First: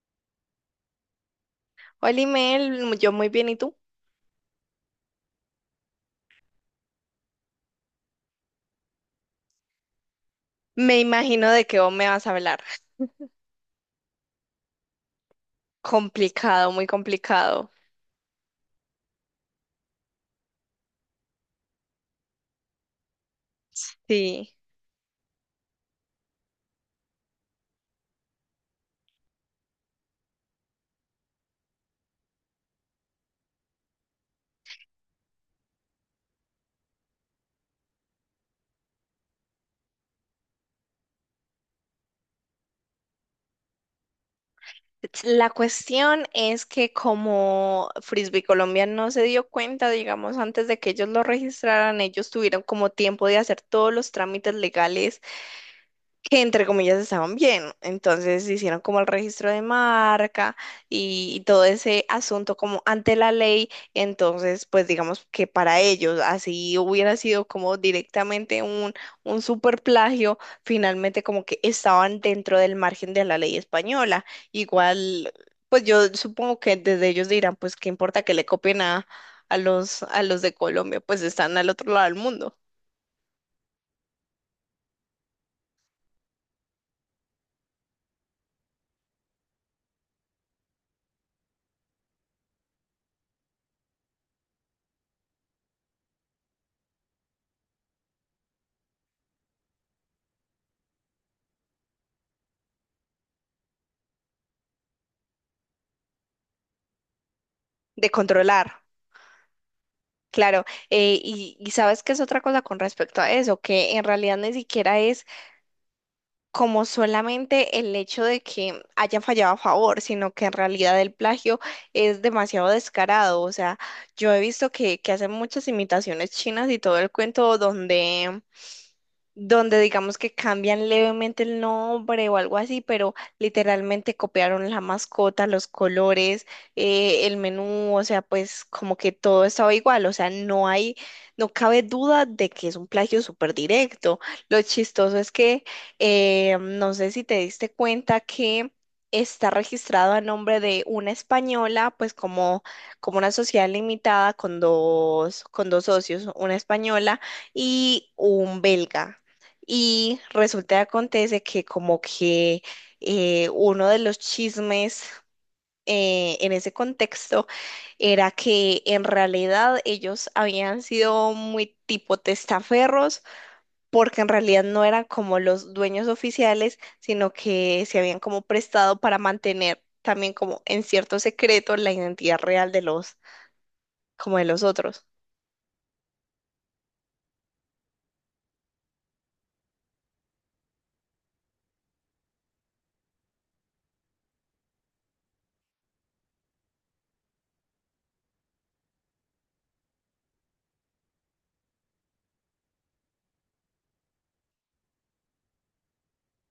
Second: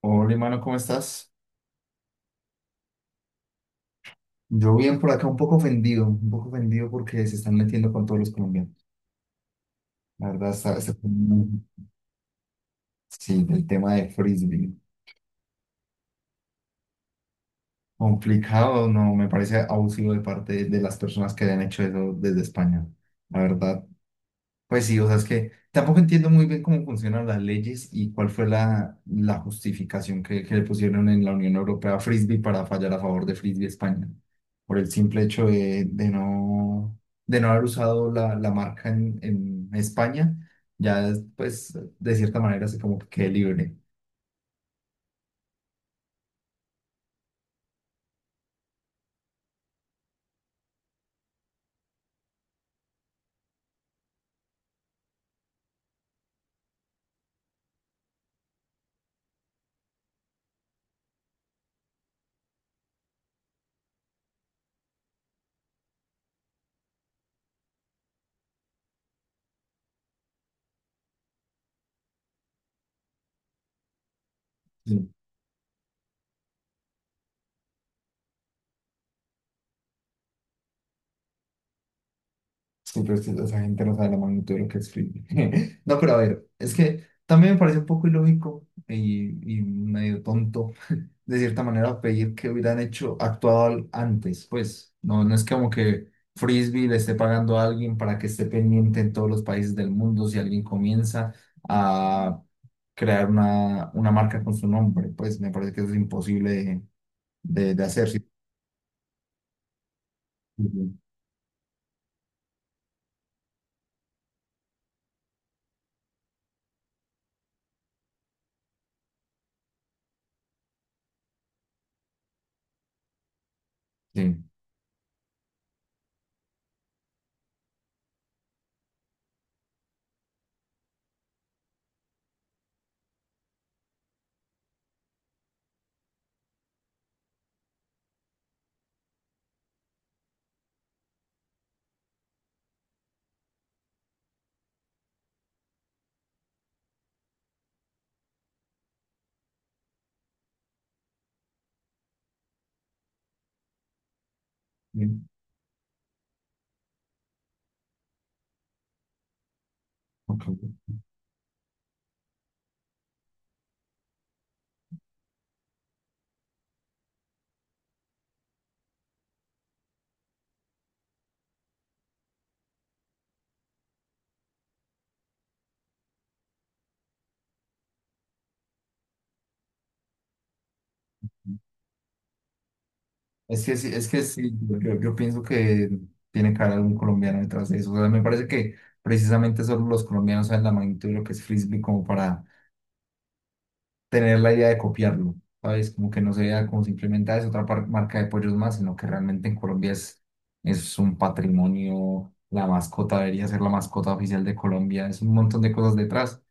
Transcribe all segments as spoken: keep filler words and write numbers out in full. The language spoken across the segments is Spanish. Hola, hermano, ¿cómo estás? Hola, Imel, yo muy bien, ¿y tú? Yo bien por acá, un poco ofendido, un poco ofendido porque se están metiendo con todos los colombianos. La verdad, está, está Me como- imagino de qué vos me vas a hablar. sí, el tema de frisbee. Complicado, muy complicado. Complicado, no, me parece abusivo de parte de las personas que hayan hecho eso desde España. La verdad, Sí. pues sí, o sea, es que tampoco entiendo muy bien cómo funcionan las leyes y cuál fue la, la justificación que, que le pusieron en la Unión Europea a Frisbee para fallar a favor de Frisbee España, por el simple hecho de, de no, de no haber usado la, la marca en, en España, ya es, pues de cierta manera se como que quede libre. La cuestión es que como Frisbee Colombia no se dio cuenta, digamos, antes de que ellos lo registraran, ellos tuvieron como tiempo de hacer todos los trámites legales que entre comillas estaban bien. Entonces hicieron como el registro de marca y, y todo ese asunto como ante la ley. Entonces, pues digamos que para ellos así hubiera sido como directamente un, un super plagio, finalmente como que estaban dentro del margen de la ley española. Sí, pues, Igual, pues yo supongo que desde ellos dirán, pues qué importa que le copien a, a los, a los de Colombia, pues están al otro lado del mundo, sí, pero es que esa gente no sabe la magnitud de lo que es Frisbee. No, pero a ver, es que también me parece un poco ilógico y, y medio tonto de cierta manera pedir que hubieran hecho, actuado al- antes, pues no, no es como que Frisbee le esté pagando a alguien para que esté pendiente en todos los países del mundo si alguien comienza a crear una, una marca con su nombre, pues me parece que eso es imposible de, de, de hacer. de Sí, controlar. Claro, sí, eh, y, y sabes que es otra cosa con respecto a eso, que en realidad ni siquiera es como solamente el hecho de que haya fallado a favor, sino que en realidad el plagio es demasiado descarado. O sea, yo he sí, visto que, que hacen muchas imitaciones chinas y todo el cuento donde donde digamos que cambian levemente el nombre o algo así, pero literalmente copiaron la mascota, los colores, eh, el menú, o sea, pues como que todo estaba igual, o sea, no hay, no cabe duda de que es un plagio súper directo. Lo chistoso es que eh, no sé si te diste cuenta que está registrado a nombre de una española, pues como, como una sociedad limitada con sí, dos, con dos socios, una española y un belga. Y resulta y ok. acontece que como que eh, uno de los chismes eh, en ese contexto era que en realidad ellos habían sido muy tipo testaferros, porque en realidad no eran como los dueños oficiales, sino que se habían como prestado para mantener también como en cierto secreto la identidad real de los, Es que sí, es que como de sí, los yo, otros. yo pienso que tiene que haber algún colombiano detrás de eso. O sea, me parece que precisamente solo los colombianos saben la magnitud de lo que es frisbee como para tener la idea de copiarlo, ¿sabes? Como que no se vea como simplemente "Ah, es otra par- marca de pollos más", sino que realmente en Colombia es, es un patrimonio, la mascota debería ser la mascota oficial de Colombia, es un montón de cosas detrás.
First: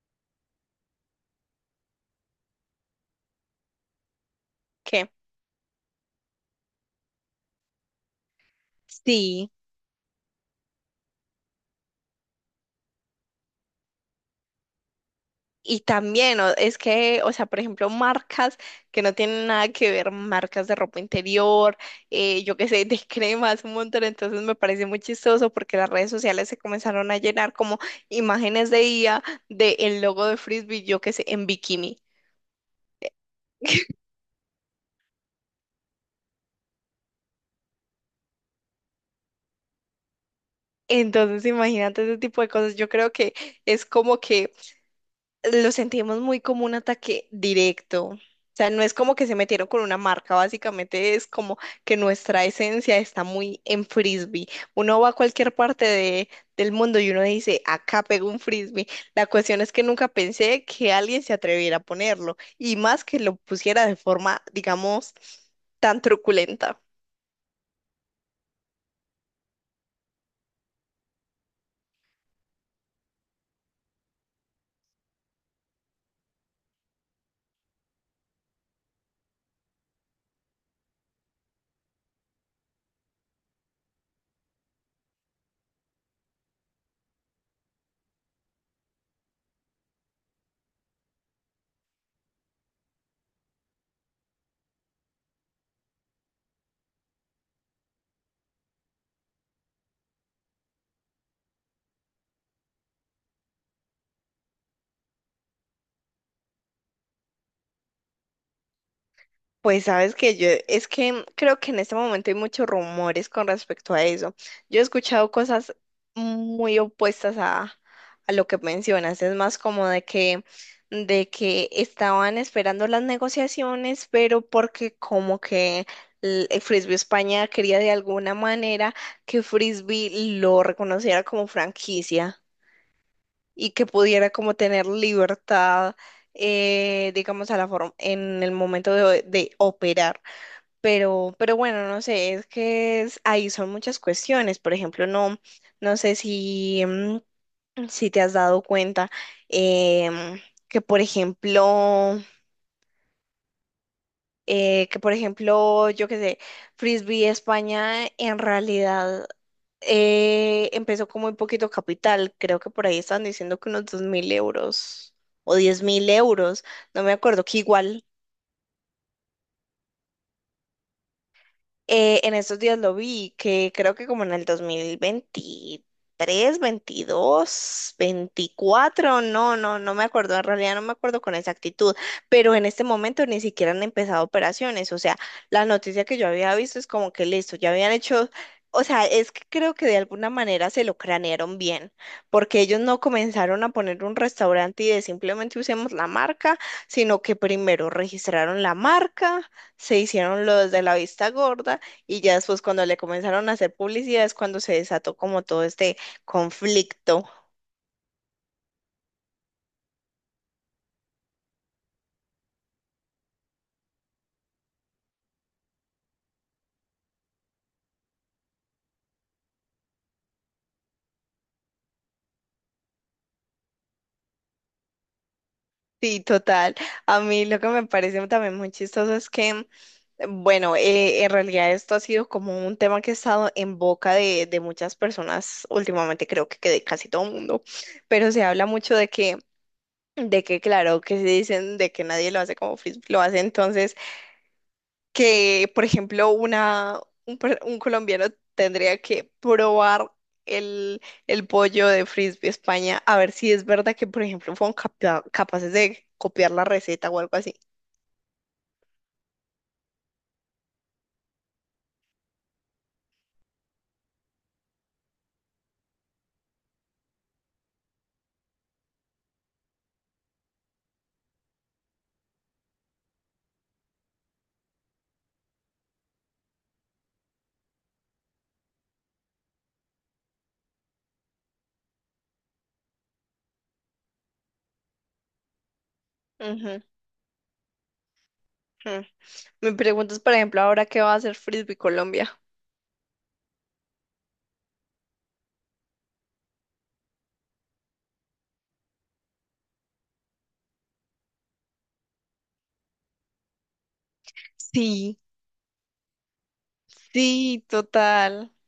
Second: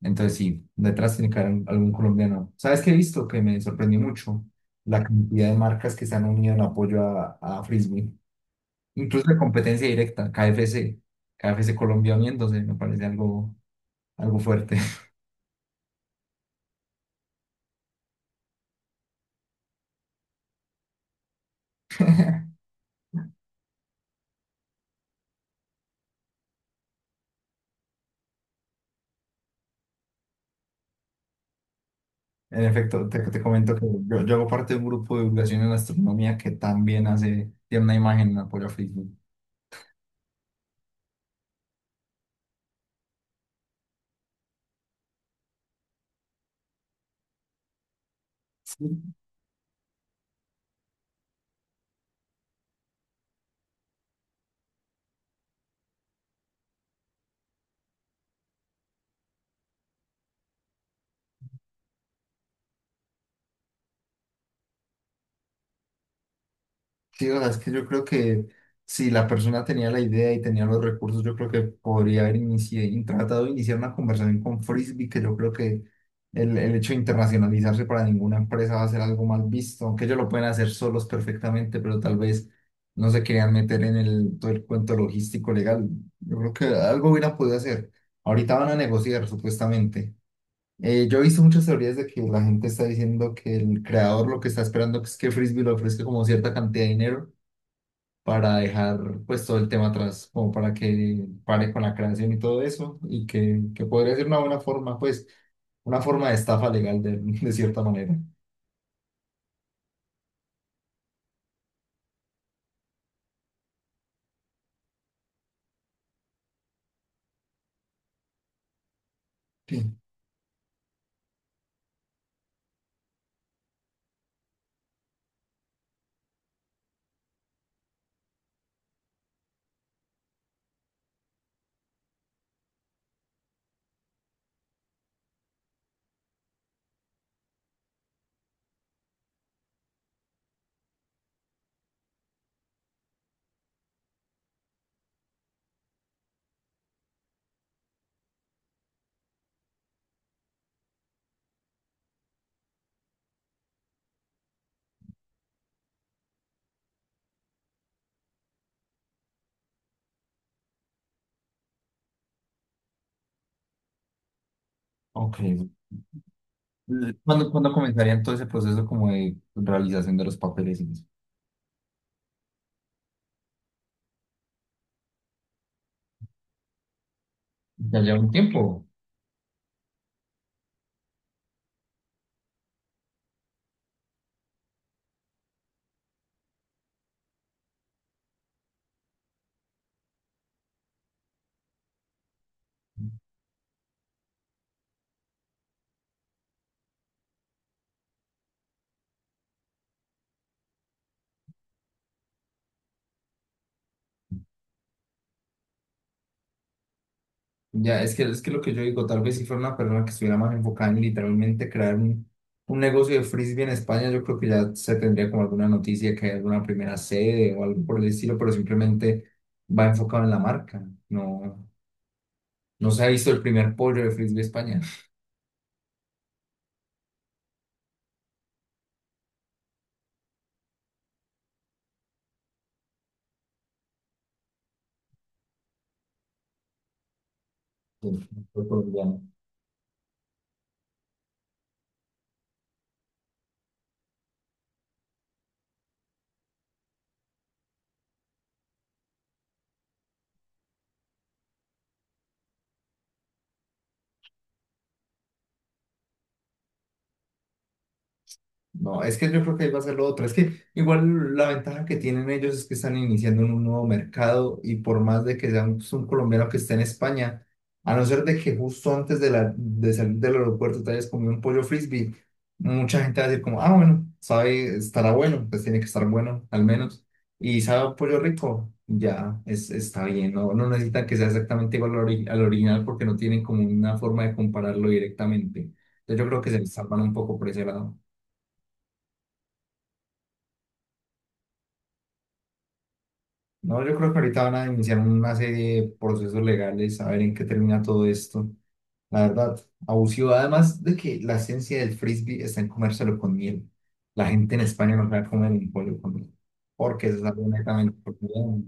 Entonces sí, detrás tiene que haber un- algún colombiano. ¿Sabes qué he visto? Que me sorprendió mucho la ¿Qué? cantidad de marcas que se han unido en apoyo a, a Frisbee, incluso de Sí. competencia directa, K F C, K F C Colombia uniéndose, me parece algo, algo fuerte. Y también, o- es que, o sea, por ejemplo, marcas que no tienen nada que ver, marcas de ropa interior, eh, yo qué sé, de cremas, un montón. Entonces me parece muy chistoso porque las redes sociales se comenzaron a llenar como imágenes de I A de el logo de Frisbee, yo qué sé, en bikini. En efecto, te, te comento que yo, yo hago parte de un grupo de divulgación en astronomía que también hace, tiene una imagen en apoyo a Facebook. Entonces, imagínate ese tipo de cosas. Yo creo que es como que lo sentimos muy como un ataque directo. O sea, no es como que se metieron con una marca, básicamente es como que nuestra esencia está muy en frisbee. Uno va a cualquier parte de- Del mundo y uno dice, acá pego un frisbee. La cuestión es que nunca pensé que alguien se atreviera a ponerlo y más que lo pusiera de forma, digamos, tan truculenta. Sí, o sea, es que yo creo que si la persona tenía la idea y tenía los recursos, yo creo que podría haber inici- in- tratado de iniciar una conversación con Frisbee, que yo creo que el, el hecho de internacionalizarse para ninguna empresa va a ser algo mal visto, aunque ellos lo pueden hacer solos perfectamente, pero tal vez no se querían meter en el, todo el cuento logístico legal. Yo creo que algo hubieran podido hacer. Ahorita van a negociar, supuestamente. Eh, yo he visto muchas teorías de que la gente está diciendo que el creador lo que está esperando es que Frisbee le ofrezca como cierta cantidad de dinero para dejar pues todo el tema atrás, como para que pare con la creación y todo eso, y que, que podría ser una buena forma, pues, una forma de estafa legal de, de cierta manera. Pues sabes que yo, es que creo que en este momento hay muchos rumores con respecto a eso. Yo he escuchado cosas muy opuestas a, a lo que mencionas. Es más como Sí. de que, de que estaban esperando las negociaciones, pero porque como que el el Frisbee España quería de alguna manera que Frisbee lo reconociera como franquicia y que pudiera como tener libertad, eh, digamos, a la forma en el momento de de operar. Pero, pero bueno, no sé, es que es- ahí son muchas cuestiones. Por ejemplo, no, no sé si, mm, si te has dado cuenta em, que, por ejemplo, eh, que, por ejemplo, yo qué sé, Frisbee España en realidad eh, empezó con muy poquito capital. Creo que por ahí están diciendo que unos dos mil euros Ok. o diez mil euros, no me acuerdo, ¿Cuándo, que cuándo igual. comenzaría todo ese proceso como de realización de los papeles y eso? Eh, en estos días lo vi, que creo que como en el dos mil veintitrés, veintidós, Ya lleva un tiempo. veinticuatro, no, no, no me acuerdo, en realidad no me acuerdo con exactitud, pero en este momento ni siquiera han empezado operaciones, o sea, la noticia que yo había visto es como que listo, ya habían hecho, o sea, es que creo que de alguna manera se lo cranearon bien, porque ellos no comenzaron a poner un restaurante y de simplemente usemos la marca, sino que primero registraron la marca, se hicieron los de la vista gorda y ya después cuando le comenzaron a hacer publicidad es cuando se desató como todo este conflicto. Ya, es que es que lo que yo digo, tal vez si fuera una persona que estuviera más enfocada en literalmente crear un, un negocio de frisbee en España, yo creo que ya se tendría como alguna noticia que hay alguna primera sede o algo por el estilo, pero simplemente va enfocado en la marca. No, no se ha visto el primer pollo de frisbee España. Sí, total. A mí lo que me parece también muy chistoso es que, bueno, eh, en realidad esto ha sido como un tema que ha estado en boca de, de muchas personas últimamente, creo que, que de casi todo el mundo, Sí, pero se habla fue mucho de colombiano. que, de que claro, que se dicen de que nadie lo hace como Facebook lo hace, entonces que, por ejemplo, una, un, per- un colombiano tendría que probar el, el pollo de Frisbee España a ver si es verdad que, por ejemplo, fueron capa- capaces de copiar la receta o algo así. No, es que yo creo que ahí va a ser lo otro. Es que igual la ventaja que tienen ellos es que están iniciando en un nuevo mercado y por más de que sea un, un colombiano que esté en España, a no ser de que justo antes de, la, de salir del aeropuerto te hayas comido un pollo frisbee, mucha gente va a decir como, ah, bueno, sabe, estará bueno, pues tiene que estar bueno al menos. Y sabe a pollo rico, ya es, está bien, no, no necesitan que sea exactamente igual al, ori- al original porque no tienen como una forma de compararlo directamente. Entonces yo creo que se les Ujú, salvan un poco por ese lado. ujú. Me preguntas, por ejemplo, ahora qué va a hacer Frisbee Colombia. No, yo creo que ahorita van a iniciar una serie de procesos legales, a ver en qué termina todo esto. La verdad, abusivo. Además de que la esencia del frisbee está en comérselo con miel. La gente en España no Sí, sabe comer un pollo con miel, porque eso es algo sí, netamente. total. Colombiano.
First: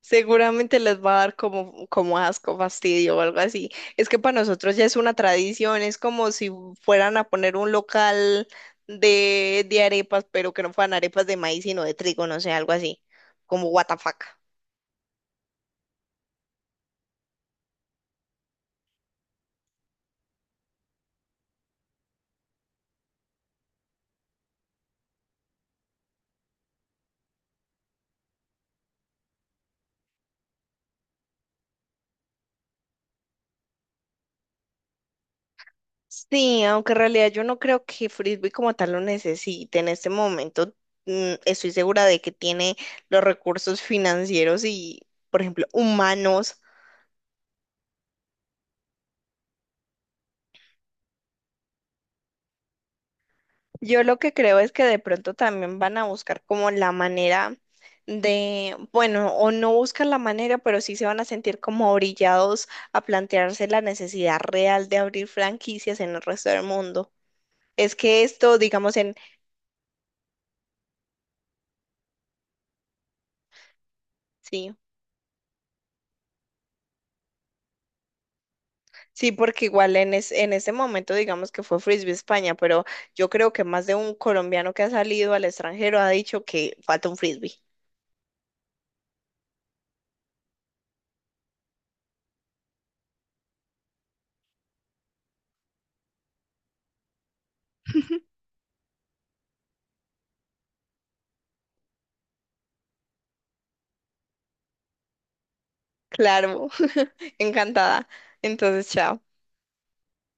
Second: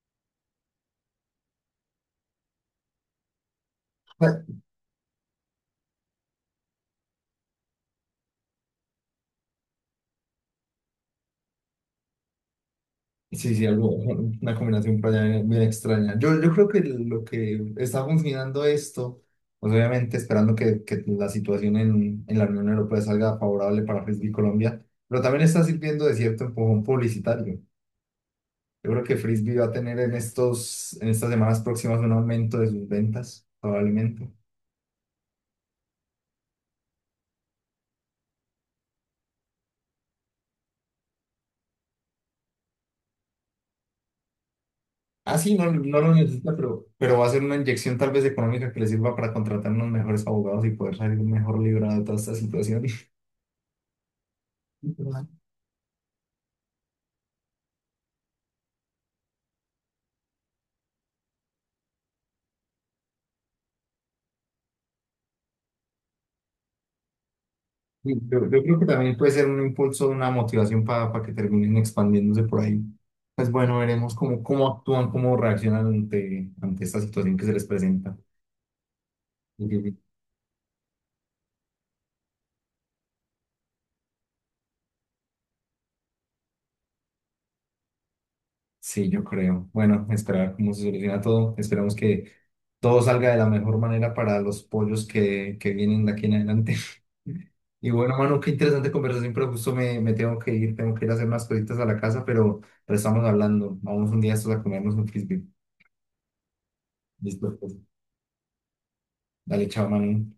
Seguramente les va a dar como, como asco, fastidio o algo así. Es que para nosotros ya es una tradición, es como si fueran a poner un local de, de arepas, pero que no fueran arepas de maíz, sino de trigo, no sé, algo así, Sí, sí, como what algo, the fuck. una combinación por allá bien, bien extraña. Yo, yo creo que lo que está funcionando esto, pues obviamente esperando que, que la situación en, en la Unión Europea salga favorable para Frisbee Colombia, pero también está sirviendo de cierto empujón publicitario. Yo creo que Frisbee va a tener en estos, en estas semanas próximas un aumento de sus ventas, probablemente. Sí, aunque en realidad yo no creo que Frisbee como tal lo necesite en este momento. mm, Estoy segura de que tiene los recursos financieros y, Ah, por sí, ejemplo, no, no lo necesita, humanos. pero, pero va a ser una inyección tal vez económica que le sirva para contratar unos mejores abogados y poder salir mejor librado de toda esta situación. Yo lo que creo es que de Literal. pronto también van a buscar como la manera de, bueno, o no buscan la manera, pero sí se van a sentir como orillados a plantearse la necesidad real de abrir franquicias en el resto del mundo. Es Sí, que Yo, esto, yo creo que digamos, en, también puede ser un impulso, una motivación para que terminen expandiéndose por ahí. Pues bueno, veremos cómo, cómo sí, actúan, cómo reaccionan ante, ante esta situación que se les presenta. sí, porque igual en, es, en ese momento, digamos que fue Frisbee España, pero yo creo que más de un colombiano que ha salido al extranjero ha dicho que falta un Frisbee. Sí, yo creo. Bueno, esperar cómo se soluciona todo. Esperamos que todo salga de la mejor manera para los pollos que, que vienen de aquí en adelante. Y bueno, mano, qué interesante conversación, pero justo me, me tengo que ir, tengo que ir a hacer unas cositas a la casa, pero, pero estamos hablando. Vamos un día estos a comernos un frisbee. Claro, Listo, pues. encantada. Entonces, chao. Dale, chao, mano.